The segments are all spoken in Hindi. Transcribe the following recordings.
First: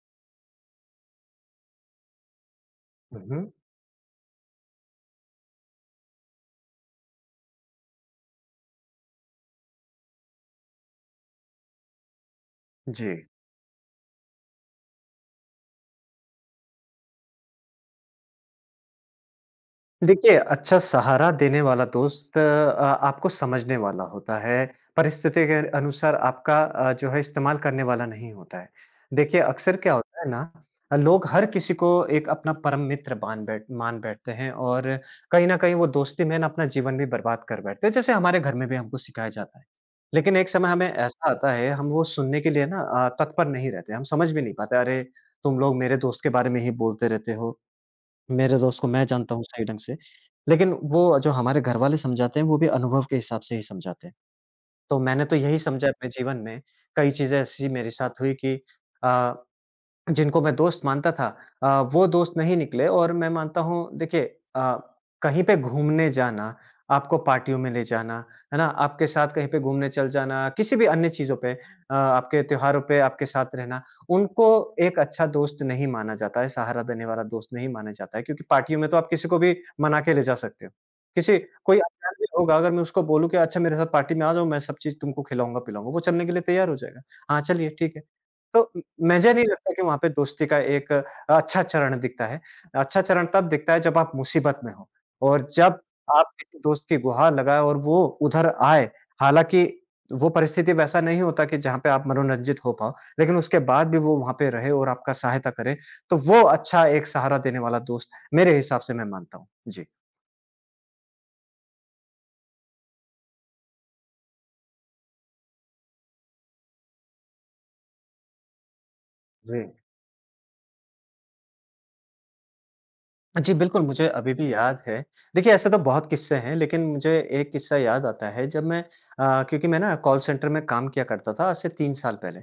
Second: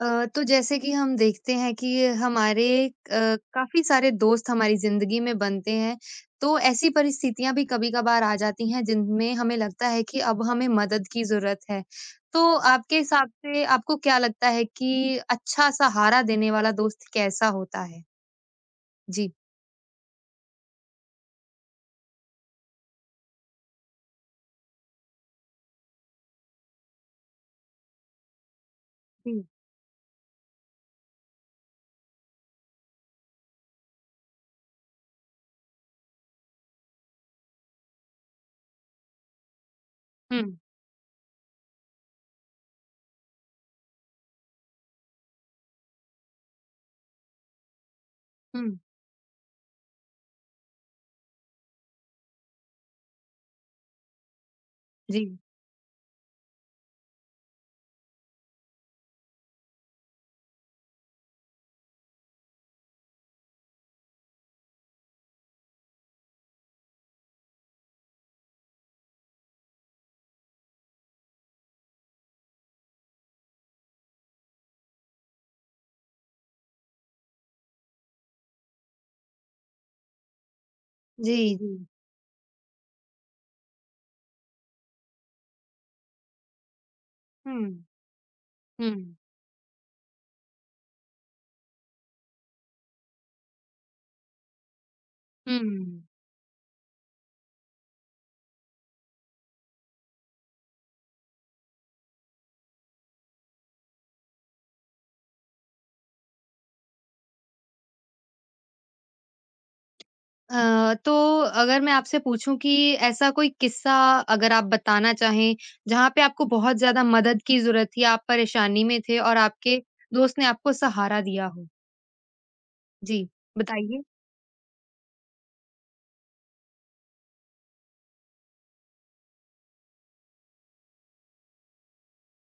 तो जैसे कि हम देखते हैं कि हमारे हुँ, काफी सारे दोस्त हमारी जिंदगी में बनते हैं। तो ऐसी परिस्थितियां भी कभी-कभार आ जाती हैं जिनमें हमें लगता है कि अब हमें मदद की जरूरत है। तो आपके जी। हिसाब से आपको क्या लगता है कि अच्छा सहारा देने वाला दोस्त कैसा होता है? जी। देखिए, अच्छा सहारा देने वाला दोस्त आपको समझने वाला होता है, परिस्थिति के अनुसार आपका जो है इस्तेमाल करने वाला नहीं होता है। देखिए, जी। अक्सर क्या होता है ना लोग हर किसी को एक अपना परम मित्र बान बैठ मान बैठते हैं और कहीं न कहीं वो दोस्ती में ना अपना जीवन भी बर्बाद कर बैठते हैं, जैसे हमारे घर में भी हमको सिखाया जाता है। लेकिन एक हम्म। समय हमें ऐसा आता है, हम वो सुनने के लिए ना तत्पर नहीं रहते, हम समझ भी नहीं पाते, "अरे! तुम लोग मेरे दोस्त के बारे में ही बोलते रहते हो, मेरे हम्म। दोस्त को मैं जानता हूँ सही ढंग से, लेकिन वो जो हमारे घरवाले समझाते हैं, वो भी अनुभव के हिसाब से ही समझाते हैं। तो जी। मैंने तो यही समझा अपने जीवन में, कई चीज़ें ऐसी मेरे साथ हुई कि अ, जिनको मैं दोस्त मानता था वो दोस्त नहीं निकले और मैं मानता हूँ देखिए अ, कहीं पे घूमने जाना, आपको पार्टियों में ले जाना, है ना? आपके साथ कहीं पे घूमने चल जाना, किसी भी अन्य चीज़ों पे आपके त्योहारों पे आपके साथ रहना, उनको एक अच्छा दोस्त नहीं माना जाता है, सहारा देने वाला दोस्त नहीं माना जाता है क्योंकि पार्टियों में तो आप किसी को भी मना के ले जा सकते हो। जी। किसी जी। कोई अनजान भी होगा अगर मैं उसको बोलूँ कि अच्छा मेरे साथ पार्टी में आ जाओ, मैं सब चीज़ तुमको खिलाऊँगा-पिलाऊँगा, वो चलने के लिए तैयार हो जाएगा। हाँ, हम्म। चलिए ठीक है। तो हम्म। मुझे नहीं लगता कि वहाँ पे दोस्ती का एक अच्छा चरण दिखता है। अच्छा चरण तब दिखता है जब आप मुसीबत में हो और जब हम्म। आप किसी दोस्त की गुहार लगाएँ और वो उधर आए, हालाँकि वो परिस्थिति वैसा नहीं होता कि जहाँ पे आप मनोरंजित हो पाओ, लेकिन उसके बाद भी वो वहाँ पे रहे और आपका सहायता करे, तो वो अच्छा एक सहारा देने वाला दोस्त मेरे हिसाब से मैं मानता हूँ। जी। तो अगर मैं आपसे पूछूं कि ऐसा कोई किस्सा, अगर आप बताना चाहें, जहां पे आपको बहुत ज्यादा मदद की जरूरत थी, आप परेशानी में थे, और जी। आपके दोस्त ने आपको सहारा दिया हो। जी। जी, बिल्कुल, बताइए। मुझे अभी भी याद है। देखिए, ऐसे तो बहुत किस्से हैं, लेकिन मुझे एक किस्सा याद आता है, जब मैं क्योंकि मैं ना कॉल सेंटर में काम किया करता था, आज से 3 साल पहले।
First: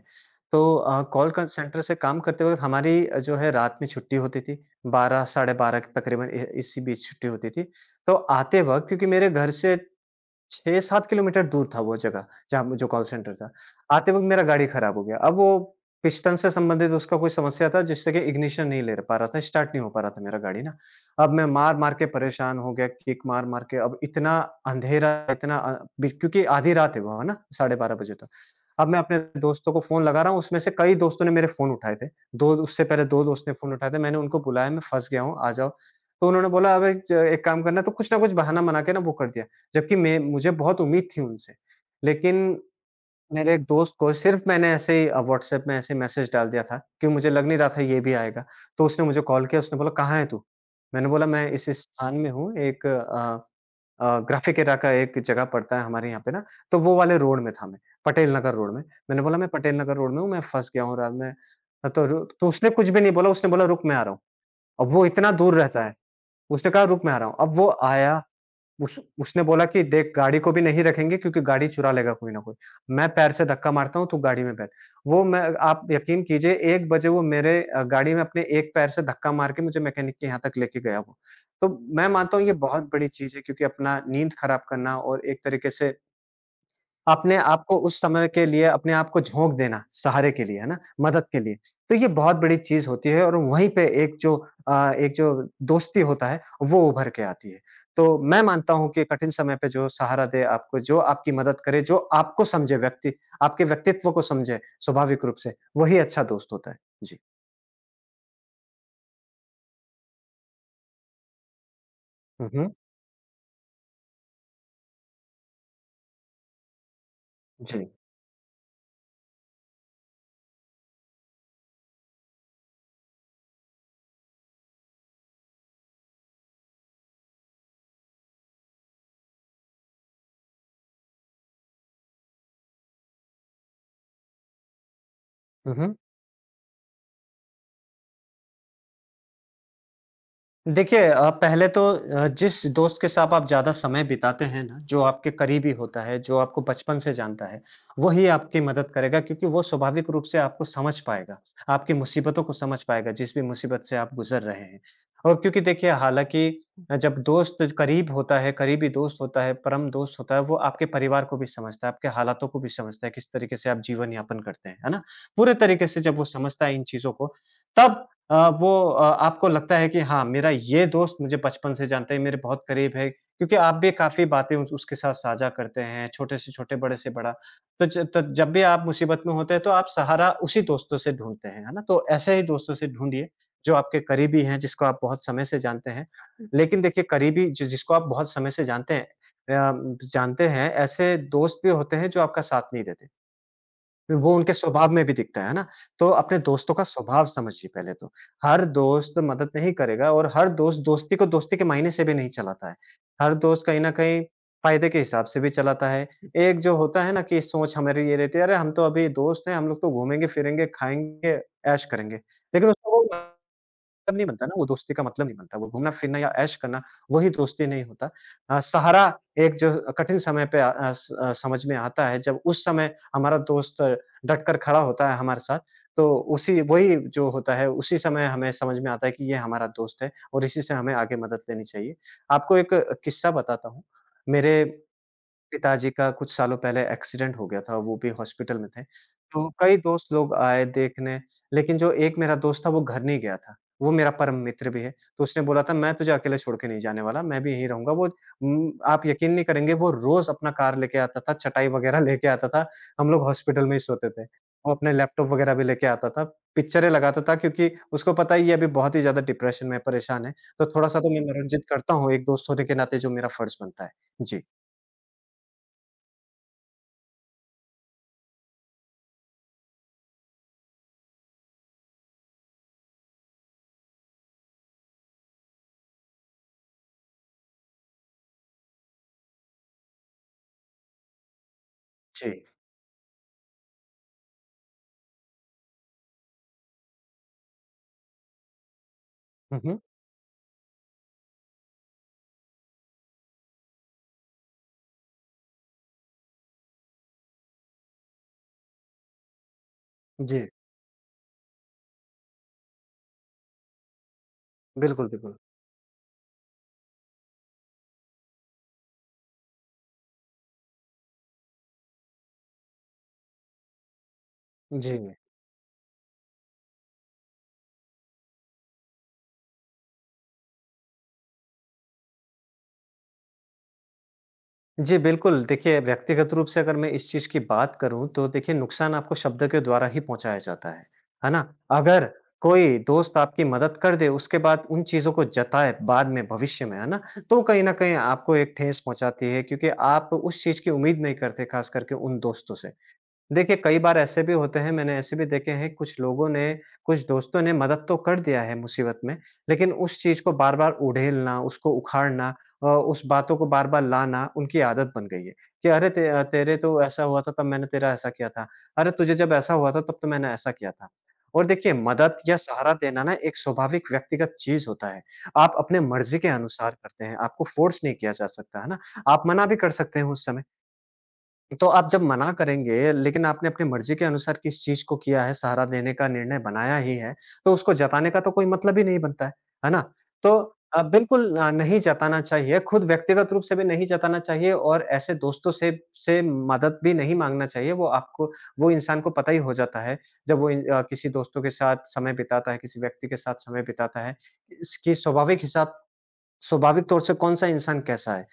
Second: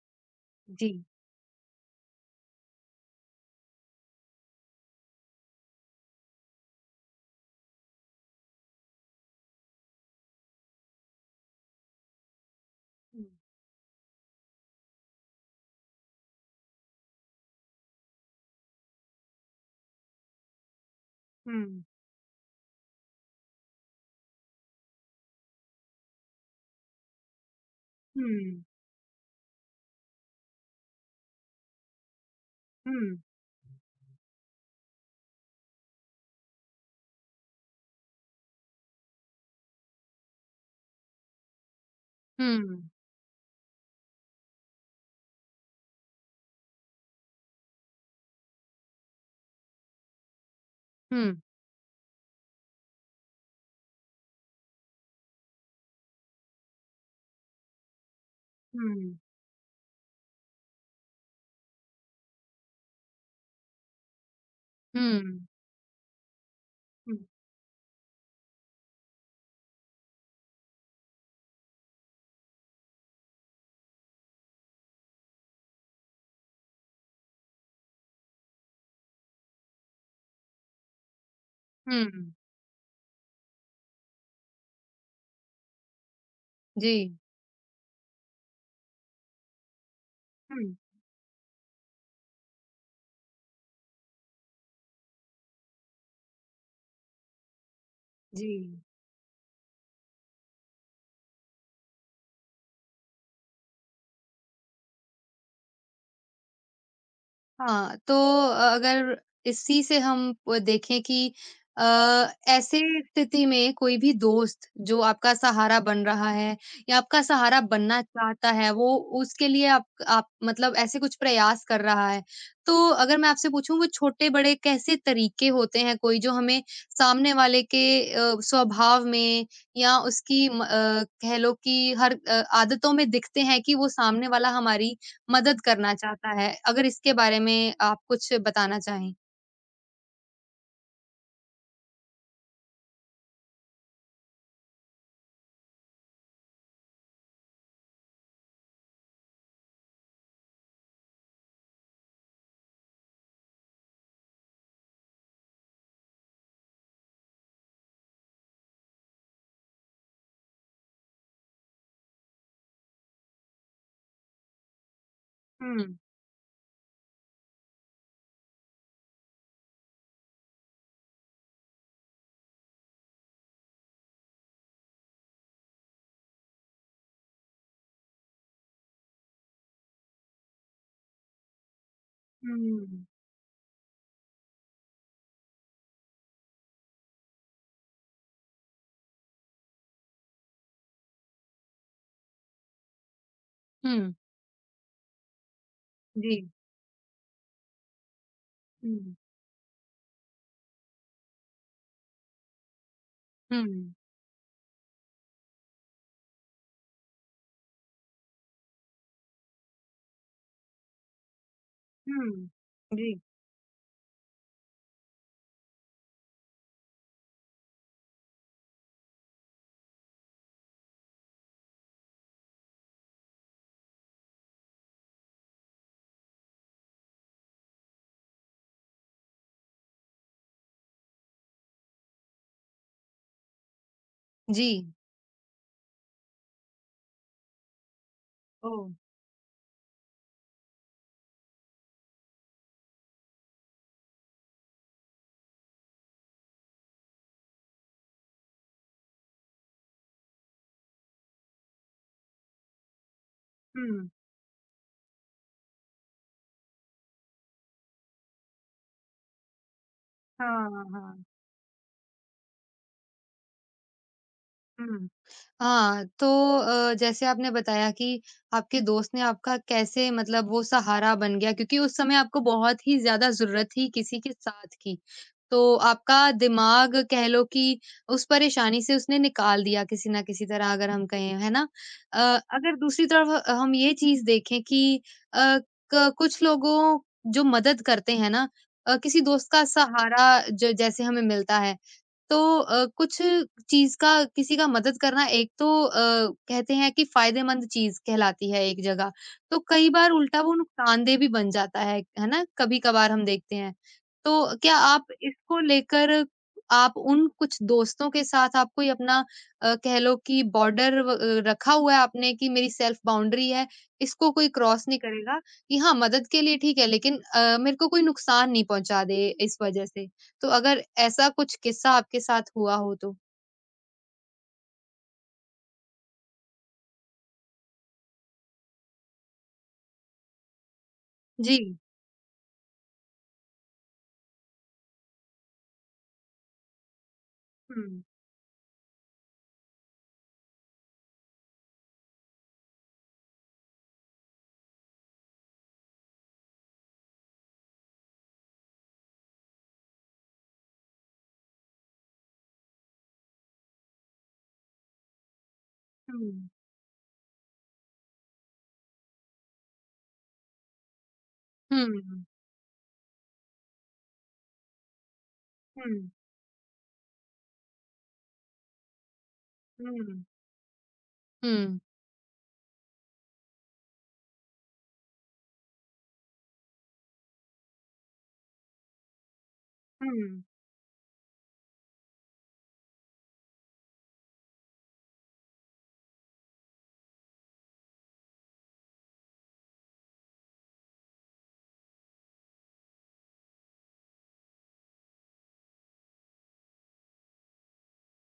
तो जी। कॉल क सेंटर से काम करते वक़्त हमारी जो है रात में छुट्टी होती थी, 12 साढ़े 12 तकरीबन इ इसी बीच छुट्टी होती थी। तो आते वक़्त क्योंकि मेरे घर से 6-7 किलोमीटर दूर था वो जगह, जहाँ म जो कॉल सेंटर था। आते वक़्त मेरा गाड़ी खराब हो गया। अब वो पिस्टन से संबंधित उसका कोई समस्या था जिससे कि इग्निशन नहीं ले र पा रहा था, स्टार्ट नहीं हो पा रहा था मेरा गाड़ी ना। अब मैं हम्म। मार-मार के परेशान हो गया, किक मार-मार के अब इतना अंधेरा, इतना अ, बि क्योंकि आधी रात है वो, है ना? 12:30 बजे तक। हम्म। अब मैं अपने दोस्तों को फ़ोन लगा रहा हूँ, उसमें से कई दोस्तों ने मेरे फ़ोन उठाए थे। 2 उससे पहले हम्म। 2 दोस्त ने फ़ोन उठाए थे, मैंने उनको बुलाया, "मैं फँस गया हूँ, आ जाओ।" तो उन्होंने बोला, "अबे च एक काम करना" तो कुछ ना कुछ बहाना बना के ना वो कर दिया। जबकि मैं मुझे बहुत उम्मीद थी उनसे। लेकिन हम्म। मेरे एक दोस्त को सिर्फ़ मैंने ऐसे ही व्हाट्सएप में ऐसे मैसेज डाल दिया था कि मुझे लग नहीं रहा था ये भी आएगा। तो उसने मुझे कॉल किया, उसने बोला, "कहाँ है तू?" मैंने बोला, हम्म। "मैं इस स्थान में हूँ, एक ग्राफिक एरा का एक जगह पड़ता है हमारे यहाँ पे ना, तो वो वाले रोड में था मैं, पटेल नगर रोड में।" हम्म। मैंने बोला, "मैं पटेल नगर रोड में हूँ, मैं फँस गया हूँ रात में।" हाँ, तो रु तो उसने कुछ भी नहीं बोला, उसने बोला, "रुक, मैं आ रहा हूँ।" अब वो इतना हम्म। दूर रहता है, उसने कहा, "रुक, मैं आ हम्म। रहा हूँ।" अब वो आया उस उसने बोला कि देख गाड़ी को भी नहीं रखेंगे क्योंकि गाड़ी चुरा लेगा कोई ना कोई। मैं पैर से धक्का मारता हूँ, तू गाड़ी में बैठ। वो मैं आप यकीन कीजिए 1 बजे वो मेरे गाड़ी में अपने एक पैर से धक्का मार के मुझे मैकेनिक के यहाँ तक लेके गया वो। तो मैं हम्म। मानता हूँ ये बहुत बड़ी चीज़ है क्योंकि अपना नींद ख़राब करना और एक तरीके से जी। अपने आप को झोंक देना, सहारे के लिए, है हम्म। ना? मदद के लिए। तो ये बहुत बड़ी चीज़ होती है और वहीं पे एक जो दोस्ती होता है, वो उभर के आती है। तो मैं मानता जी। हूँ कि कठिन समय पे जो सहारा दे आपको, जो आपकी मदद करे, जो आपको समझे व्यक्ति, आपके व्यक्तित्व को समझे स्वाभाविक रूप से, वही अच्छा दोस्त होता है। जी। हाँ, तो अगर इसी से हम प देखें कि अ, हुँ, हुँ। ऐसे स्थिति में कोई भी दोस्त जो आपका सहारा बन रहा है या आपका सहारा जी। बनना चाहता है, वो उसके लिए आप मतलब ऐसे कुछ प्रयास कर रहा है। तो अगर मैं आपसे पूछूँ, वो छोटे-बड़े कैसे तरीके होते हैं कोई, जो हमें सामने वाले के स्वभाव में, या उसकी कह लो कि हर आदतों में दिखते हैं कि वो सामने वाला हमारी मदद हुँ, करना हुँ। चाहता है, अगर इसके बारे में आप कुछ बताना चाहें? देखिए पहले तो जिस दोस्त के साथ आप ज़्यादा समय बिताते हैं ना, जो आपके करीबी होता है, जो आपको बचपन से जानता है, वही आपकी मदद करेगा क्योंकि वो स्वाभाविक रूप से आपको समझ पाएगा, आपकी मुसीबतों को समझ पाएगा, जिस भी मुसीबत से आप गुज़र रहे हैं। और क्योंकि देखिए हालाँकि जब दोस्त करीब होता है, करीबी दोस्त होता है, परम दोस्त होता है, वो आपके परिवार को भी समझता है, आपके हालातों को भी समझता है, किस तरीके से आप जीवन यापन करते हैं, है ना? पूरे हुँ, तरीके से जब वो समझता है इन चीज़ों को, तब आपको लगता है कि हाँ, मेरा ये दोस्त मुझे बचपन से जानता है, मेरे बहुत करीब है, क्योंकि आप भी काफ़ी बातें उस उसके साथ साझा करते हैं, छोटे से छोटे, बड़े से बड़ा। तो ज तो जब भी आप मुसीबत में होते हैं, तो आप सहारा उसी दोस्तों से ढूँढते हैं, है ना? तो ऐसे ही दोस्तों से हुँ। ढूँढिए, जो आपके करीबी हैं, जिसको आप बहुत समय से जानते हैं। लेकिन देखिए, करीबी जि जिसको आप बहुत समय से जानते हैं जानते हैं, ऐसे दोस्त भी होते हैं, जो आपका साथ नहीं देते। हुँ। वो उनके स्वभाव में भी दिखता है ना? तो जी, अपने दोस्तों का स्वभाव समझिए पहले तो। हर हुँ, दोस्त मदद नहीं करेगा और हर दोस्त दोस्ती को दोस्ती के मायने से भी नहीं चलाता है। हर हुँ। दोस्त कहीं न कहीं फ़ायदे के हिसाब से भी चलाता है। एक जो होता है ना कि सोच हमारी ये रहती है, "अरे! हम तो अभी दोस्त हैं, हम लोग तो घूमेंगे, फिरेंगे, खाएँगे, ऐश करेंगे।" हुँ, लेकिन उसको वो जी। मतलब नहीं बनता ना, वो दोस्ती का मतलब नहीं बनता। वो घूमना-फिरना या ऐश करना, वही दोस्ती नहीं होता। सहारा एक जो कठिन समय पे समझ में आता है, जब उस समय हमारा दोस्त डट कर खड़ा होता है हमारे साथ, तो उसी वही जो होता है, उसी समय हमें समझ में आता है कि ये हमारा दोस्त है और इसी से हमें आगे मदद लेनी चाहिए। आपको एक किस्सा बताता हूँ। मेरे जी। पिताजी का कुछ सालों पहले एक्सीडेंट हो गया था, वो भी हॉस्पिटल में थे। ओह! तो कई दोस्त लोग आए देखने, लेकिन जो एक मेरा दोस्त था वो घर नहीं गया था। वो मेरा परम मित्र भी है, तो उसने बोला था मैं तुझे अकेले छोड़ के नहीं जाने वाला, मैं भी यहीं रहूँगा। वो आप यकीन नहीं करेंगे वो रोज़ अपना कार लेके आता था, चटाई वगैरह लेके आता था, हम लोग हॉस्पिटल में ही हुँ, सोते थे। वो अपने लैपटॉप वगैरह भी लेके आता था, पिक्चरें लगाता था क्योंकि उसको पता ही है ये अभी बहुत ही ज़्यादा डिप्रेशन में परेशान है, तो हाँ, थोड़ा-सा तो मैं हाँ, मनोरंजित करता हूँ एक दोस्त होने के नाते जो मेरा फर्ज़ बनता है। जी। हुँ। हाँ, तो जैसे आपने बताया कि आपके दोस्त ने आपका, कैसे मतलब, वो सहारा बन गया क्योंकि उस समय आपको बहुत ही ज़्यादा ज़रूरत थी किसी के साथ की। तो आपका दिमाग, कह लो कि, उस परेशानी से उसने निकाल दिया किसी न किसी तरह, अगर हम कहें, है ना? जी। अगर दूसरी तरफ हम ये चीज़ देखें कि अ, क कुछ लोगों जो मदद करते हैं ना, किसी दोस्त हुँ, का हुँ। सहारा ज जैसे हमें मिलता है, तो कुछ चीज़ का, किसी का मदद करना, एक तो कहते हैं कि फ़ायदेमंद चीज़ कहलाती है एक जगह, तो कई बार उल्टा जी, वो नुकसानदेह भी बन जाता है ना? कभी-कभार हम देखते हैं। तो क्या आप बिल्कुल। इसको लेकर, आप उन कुछ दोस्तों के साथ, आप कोई अपना, कह लो कि, बॉर्डर रखा हुआ है आपने कि मेरी सेल्फ़ बाउंड्री है, इसको कोई क्रॉस नहीं जी। करेगा, कि हाँ, मदद के लिए ठीक है, लेकिन मेरे को कोई नुकसान नहीं पहुँचा दे इस वज़ह से? तो अगर ऐसा कुछ किस्सा आपके साथ हुआ हो तो? जी, बिल्कुल, देखिए व्यक्तिगत रूप से अगर मैं इस चीज़ की बात करूँ तो देखिए नुकसान आपको शब्द के द्वारा ही पहुँचाया जाता है ना? जी। अगर कोई दोस्त आपकी मदद कर दे उसके बाद उन चीज़ों को जताए बाद में भविष्य में, है ना? तो कहीं न कहीं हुँ, आपको एक ठेस पहुँचाती है क्योंकि आप उस चीज़ की उम्मीद नहीं करते ख़ास करके उन दोस्तों से। देखिए, कई बार ऐसे भी होते हैं, मैंने ऐसे भी देखे हैं, कुछ लोगों ने, कुछ दोस्तों ने मदद तो कर दिया है मुसीबत में, लेकिन उस चीज़ को बार-बार उड़ेलना, उसको उखाड़ना उस बातों को बार-बार लाना, उनकी आदत बन गई है कि अरे! हुँ, तेरे तो ऐसा हुआ था, तब मैंने तेरा ऐसा किया था। अरे! तुझे जब ऐसा हुआ था, तब तो मैंने ऐसा किया था। और देखिए, हुँ, मदद हुँ, या सहारा देना ना एक स्वाभाविक व्यक्तिगत चीज़ होता है। आप अपने मर्ज़ी के अनुसार करते हैं, आपको फ़ोर्स नहीं किया जा सकता, है ना? आप मना भी कर सकते हैं हुँ, उस समय। तो हुँ। आप जब मना करेंगे, लेकिन आपने अपनी मर्ज़ी के अनुसार किस चीज़ को किया है, सहारा देने का निर्णय बनाया ही है, तो उसको जताने का तो कोई मतलब ही नहीं बनता है ना? तो हुँ, बिल्कुल नहीं जताना चाहिए, खुद व्यक्तिगत रूप से भी नहीं जताना चाहिए और ऐसे दोस्तों से मदद भी नहीं माँगना चाहिए, वो आपको वो इंसान को पता ही हो जाता है, जब वो किसी दोस्तों के साथ समय बिताता है, किसी व्यक्ति के साथ समय बिताता है, इसकी स्वाभाविक हिसाब स्वाभाविक तौर से कौन-सा इंसान कैसा है।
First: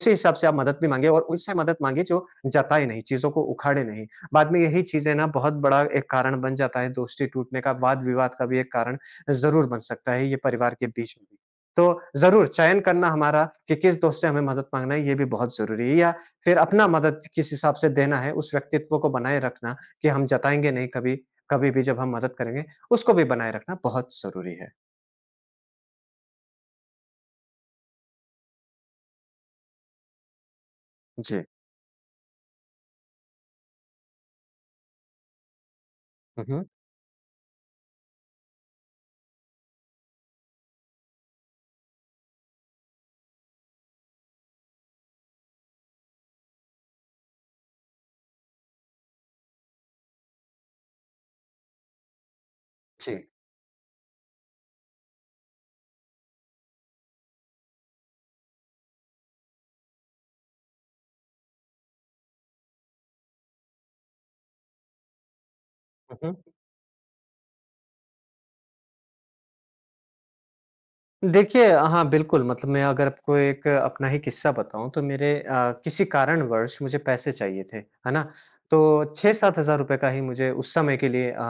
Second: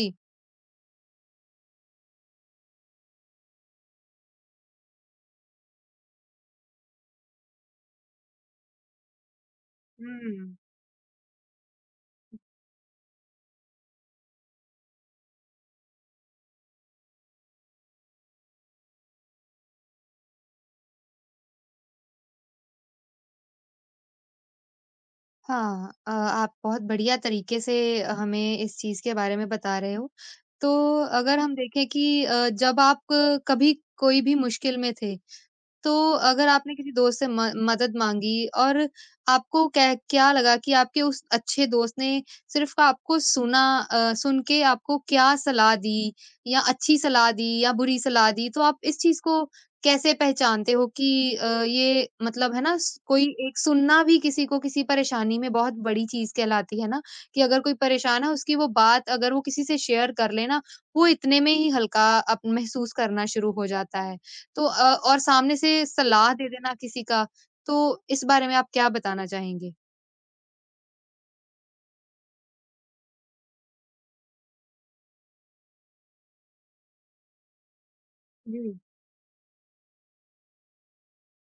उसी हिसाब से आप मदद भी माँगे और उनसे मदद माँगे जो जताए नहीं, चीज़ों को उखाड़े नहीं। बाद में यही चीज़ें ना बहुत बड़ा एक कारण बन जाता है दोस्ती टूटने का, वाद-विवाद का भी एक कारण ज़रूर बन सकता है ये हुँ। परिवार के बीच में भी। तो ज़रूर चयन करना हमारा कि किस दोस्त से हमें मदद माँगना है ये भी बहुत ज़रूरी है या फिर अपना मदद किस हिसाब से देना है उस व्यक्तित्व को बनाए रखना कि हम जताएँगे नहीं कभी, कभी भी जब हम मदद करेंगे उसको भी बनाए रखना बहुत ज़रूरी है। हाँ, आप बहुत बढ़िया तरीके से हमें इस चीज़ के बारे में बता रहे हो। तो अगर जी। हम देखें कि जब आप कभी कोई भी मुश्किल में थे, तो हुँ, अगर हुँ। आपने किसी दोस्त से म मदद माँगी, और आपको कै क्या लगा कि आपके उस अच्छे दोस्त ने सिर्फ़ आपको सुना, सुन के आपको क्या सलाह दी, या अच्छी सलाह दी या बुरी सलाह दी? तो आप इस चीज़ को कैसे पहचानते हो कि ये मतलब, है ना, स जी। कोई, एक सुनना भी किसी को किसी परेशानी में बहुत बड़ी चीज़ कहलाती है ना, कि अगर कोई परेशान है, उसकी वो बात अगर वो किसी से शेयर कर ले ना, वो इतने में ही हल्का अप महसूस करना शुरू हो जाता है। तो और सामने से हुँ, सलाह हुँ। दे देना किसी का, तो इस बारे में आप क्या बताना चाहेंगे? देखिए, हाँ, बिल्कुल मतलब मैं अगर आपको एक अपना ही किस्सा बताऊँ तो मेरे किसी कारणवश मुझे पैसे चाहिए थे, है ना? जी। तो 6-7 हज़ार रुपए का ही मुझे उस समय के लिए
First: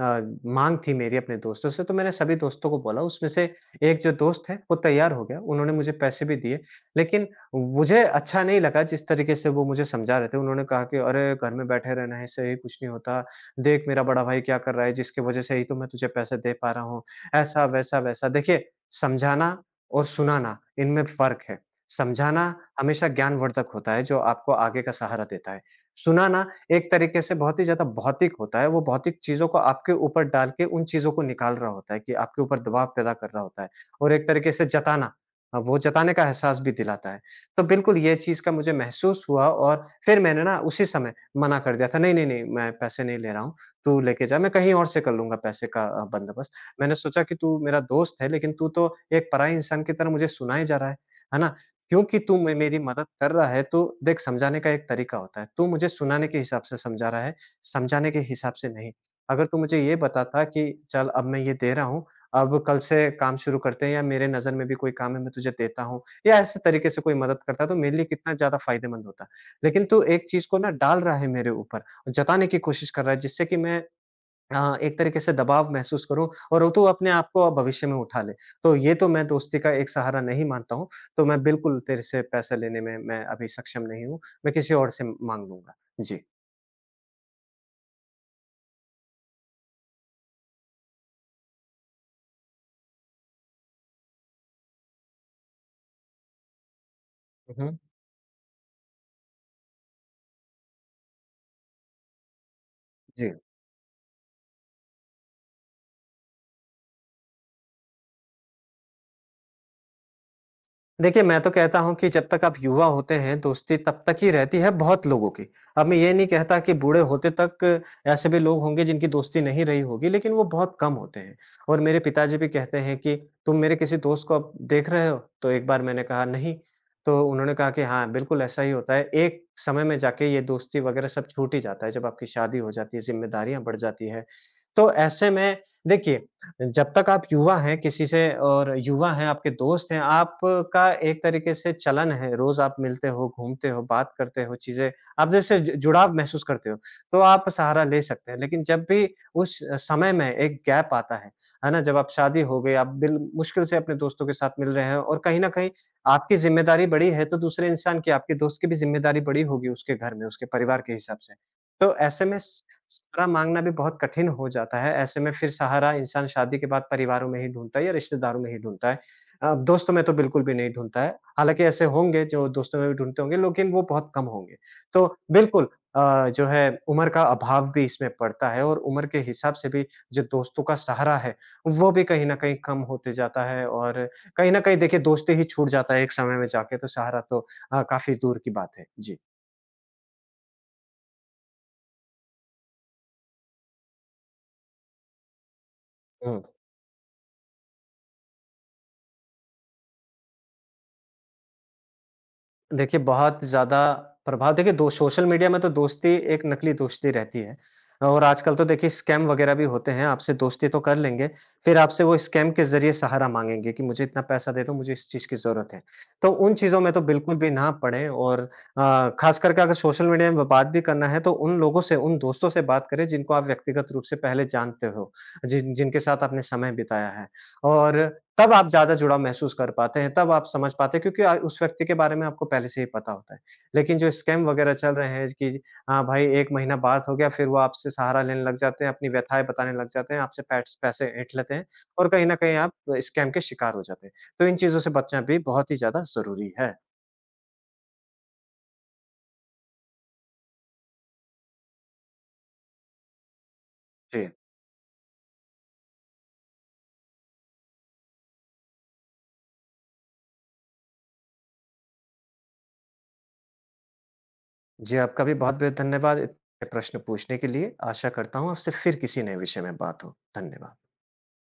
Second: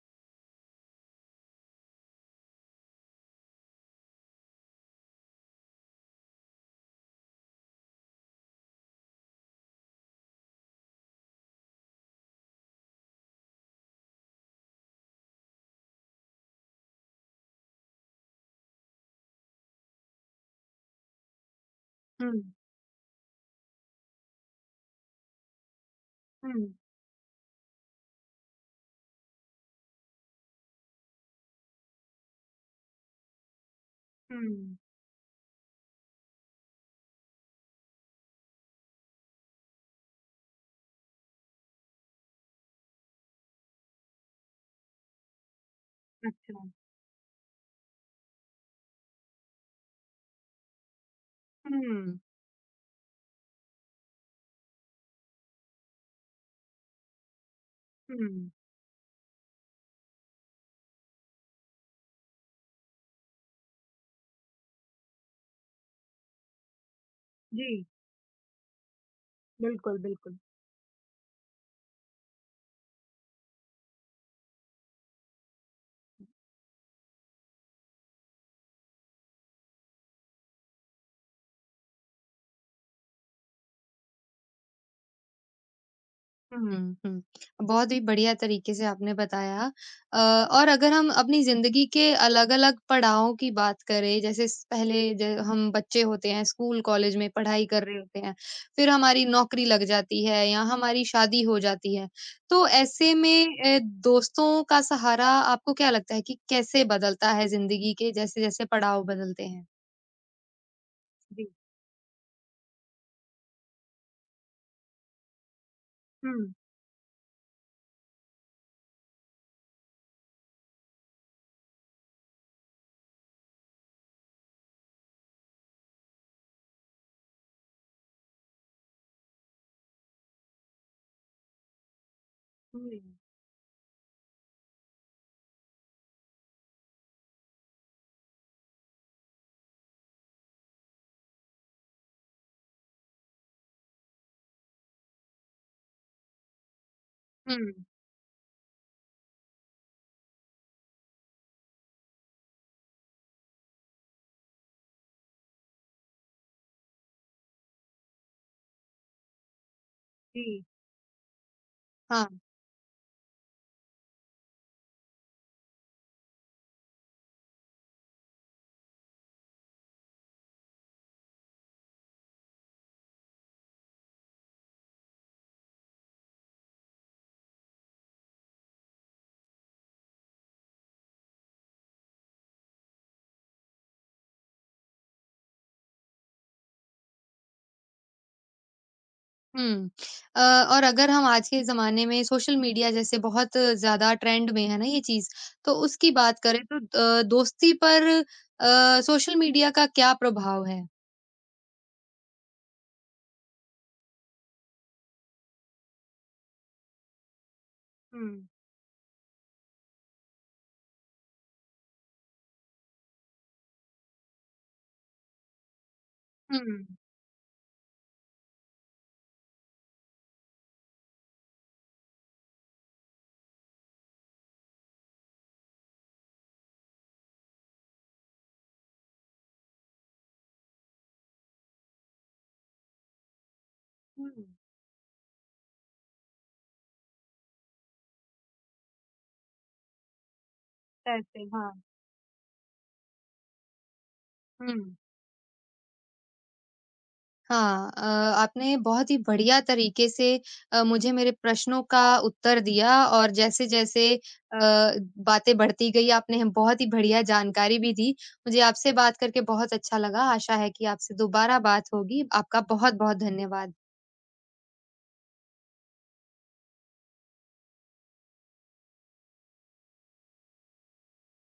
अ, माँग थी मेरी अपने दोस्तों से, तो मैंने सभी दोस्तों को बोला, उसमें से एक जो दोस्त है वो तैयार हो गया, उन्होंने मुझे पैसे भी दिए। लेकिन मुझे अच्छा नहीं लगा जिस तरीके से वो मुझे समझा रहे थे, उन्होंने कहा कि, "अरे! घर में बैठे रहना है, इससे ही कुछ नहीं होता। देख मेरा बड़ा भाई क्या कर रहा है, जिसकी वज़ह से ही तो मैं तुझे पैसे दे पा रहा हूँ।" ऐसा, वैसा, वैसा। देखिए समझाना और सुनाना, इनमें फ़र्क है। हुँ, समझाना हमेशा ज्ञानवर्धक होता है, जो आपको आगे का सहारा देता है। सुनाना हुँ, एक तरीके से बहुत ही ज़्यादा भौतिक होता है, वो भौतिक चीज़ों को आपके ऊपर डाल के उन चीज़ों को निकाल रहा होता है कि आपके ऊपर दबाव पैदा कर रहा होता है और एक तरीके से हुँ। जताना वो जताने का एहसास भी दिलाता है। तो बिल्कुल ये चीज़ का मुझे महसूस हुआ और फिर मैंने ना उसी समय मना कर दिया था, "नहीं, नहीं, नहीं, मैं पैसे नहीं ले रहा हूँ, तू लेके जा, मैं कहीं और से कर लूँगा पैसे का बंदोबस्त।" अच्छा। मैंने सोचा कि तू मेरा दोस्त है, लेकिन तू तो एक पराये इंसान की तरह मुझे सुनाए जा रहा है ना? हुँ, क्योंकि तू मे मेरी मदद कर रहा है, तो देख समझाने का एक तरीका होता है। तू मुझे सुनाने के हिसाब से समझा रहा है, समझाने के हुँ। हिसाब से नहीं। अगर तू मुझे ये बताता कि चल अब मैं ये दे रहा हूँ, अब कल से काम शुरू करते हैं या मेरे नज़र में भी कोई काम है मैं तुझे देता हूँ या ऐसे तरीके से कोई मदद करता तो जी, मेरे लिए कितना ज़्यादा फ़ायदेमंद होता। लेकिन बिल्कुल, तू एक बिल्कुल। चीज़ को ना डाल रहा है मेरे ऊपर, और जताने की कोशिश कर रहा है जिससे कि मैं हाँ, एक तरीके से दबाव महसूस करो और वो तो अपने आप को भविष्य में उठा ले। तो ये तो मैं दोस्ती का एक सहारा नहीं मानता हूँ, तो मैं बिल्कुल तेरे से पैसे लेने में मैं अभी सक्षम नहीं हूँ। मैं किसी और से माँग लूँगा। जी। हुँ, हुँ। बहुत ही बढ़िया तरीके से आपने बताया अ, और अगर हम अपनी ज़िंदगी के अलग-अलग पड़ावों की बात करें, जैसे स पहले ज हम बच्चे होते हैं, स्कूल, कॉलेज में हुँ, पढ़ाई हुँ। कर रहे होते हैं, फिर हमारी नौकरी लग जाती है या हमारी शादी हो जाती है। तो ऐसे जी। में दोस्तों का सहारा, आपको क्या लगता है कि कैसे बदलता है ज़िंदगी के जैसे-जैसे पड़ाव बदलते हैं? देखिए, मैं जी। तो कहता हूँ कि जब तक आप युवा होते हैं, दोस्ती तब तक ही रहती है बहुत लोगों की। अब मैं ये नहीं हुँ, कहता कि बूढ़े होते तक ऐसे भी लोग होंगे जिनकी दोस्ती नहीं रही होगी, लेकिन वो बहुत कम होते हैं। और मेरे पिताजी भी कहते हैं कि, "तुम मेरे किसी दोस्त को अब देख रहे हो?" तो एक बार मैंने कहा, "नहीं।" तो उन्होंने कहा कि, "हाँ, बिल्कुल ऐसा ही होता है। एक समय में जाके ये दोस्ती वगैरह सब छूट ही जाता है, जब आपकी शादी हो हुँ। जाती है, ज़िम्मेदारियाँ बढ़ जाती हैं।" तो ऐसे में देखिए जब तक आप युवा हैं किसी से और युवा हैं, आपके दोस्त हैं, आपका एक तरीके से चलन है, रोज़ आप मिलते हो, घूमते हो, बात करते हो, चीज़ें आप जैसे जु जुड़ाव महसूस करते हो, तो आप हुँ। सहारा ले सकते हैं। लेकिन जब भी उस समय में एक गैप आता है ना? जब आप शादी हो गई, आप बिल मुश्किल से अपने दोस्तों के साथ मिल रहे हैं और कहीं न कहीं आपकी ज़िम्मेदारी बड़ी है, तो दूसरे इंसान की, आपके दोस्त की भी ज़िम्मेदारी बड़ी होगी उसके घर में, उसके जी। परिवार के हिसाब से। तो ऐसे में हाँ। स सहारा माँगना भी बहुत कठिन हो जाता है, ऐसे में फिर सहारा इंसान शादी के बाद परिवारों में ही ढूँढता है या रिश्तेदारों में ही ढूँढता है। दोस्तों में तो बिल्कुल भी नहीं ढूँढता है, हालाँकि ऐसे होंगे जो दोस्तों में भी ढूँढते होंगे लेकिन वो बहुत कम होंगे। तो बिल्कुल जो है उम्र का अभाव भी इसमें पड़ता है और उम्र के हिसाब से भी जो दोस्तों का सहारा है, वो भी कहीं न कहीं कम होते जाता है और कहीं न कहीं देखिए दोस्ती ही छूट जाता है एक समय में जाके तो सहारा तो काफ़ी दूर की बात है। जी। हुँ। अ, और अगर हम आज के ज़माने में सोशल मीडिया, जैसे बहुत ज़्यादा ट्रेंड में है ना ये चीज़, तो उसकी बात हुँ। करें, तो दोस्ती पर सोशल मीडिया का क्या प्रभाव है? देखिए, बहुत ज़्यादा प्रभाव देखिए दो सोशल मीडिया में तो दोस्ती एक नकली दोस्ती रहती है और हुँ। आजकल तो देखिए स्कैम वग़ैरह भी होते हैं, आपसे दोस्ती तो कर लेंगे, फिर आपसे वो स्कैम के ज़रिए सहारा माँगेंगे कि मुझे इतना पैसा दे दो, मुझे इस चीज़ की ज़रूरत है। तो उन हुँ, चीज़ों में हुँ। तो बिल्कुल भी ना पड़ें और ख़ास करके अगर सोशल मीडिया में बात भी करना है, तो उन लोगों से, उन दोस्तों से बात करें जिनको आप व्यक्तिगत रूप से पहले जानते हो, जिनके साथ आपने समय बिताया है। और तब आप ज़्यादा जुड़ाव महसूस कर पाते हैं, तब आप समझ पाते हैं क्योंकि उस व्यक्ति के बारे में आपको पहले से ही पता होता है। लेकिन जो स्कैम वगैरह चल रहे हैं कि हाँ, भाई 1 महीना बात हो गया फिर वो आपसे सहारा लेने लग जाते हैं, अपनी व्यथाएँ बताने लग जाते हैं, आपसे पैट्स पैसे ऐंठ ऐसे, लेते हैं हाँ। और कहीं न कहीं आप स्कैम के शिकार हो जाते हैं। तो इन हुँ। चीज़ों से बचना भी बहुत ही ज़्यादा ज़रूरी है। हाँ, आपने बहुत ही बढ़िया तरीके से मुझे मेरे प्रश्नों का उत्तर दिया, और जैसे-जैसे जी। बातें बढ़ती गई, आपने बहुत ही बढ़िया जानकारी भी दी। मुझे आपसे बात करके बहुत अच्छा लगा। आशा है कि आपसे दोबारा बात होगी। आपका बहुत-बहुत धन्यवाद। जी, आपका भी बहुत-बहुत धन्यवाद इतने प्रश्न पूछने के लिए। आशा करता हूँ आपसे फिर किसी नए विषय में बात हो। धन्यवाद।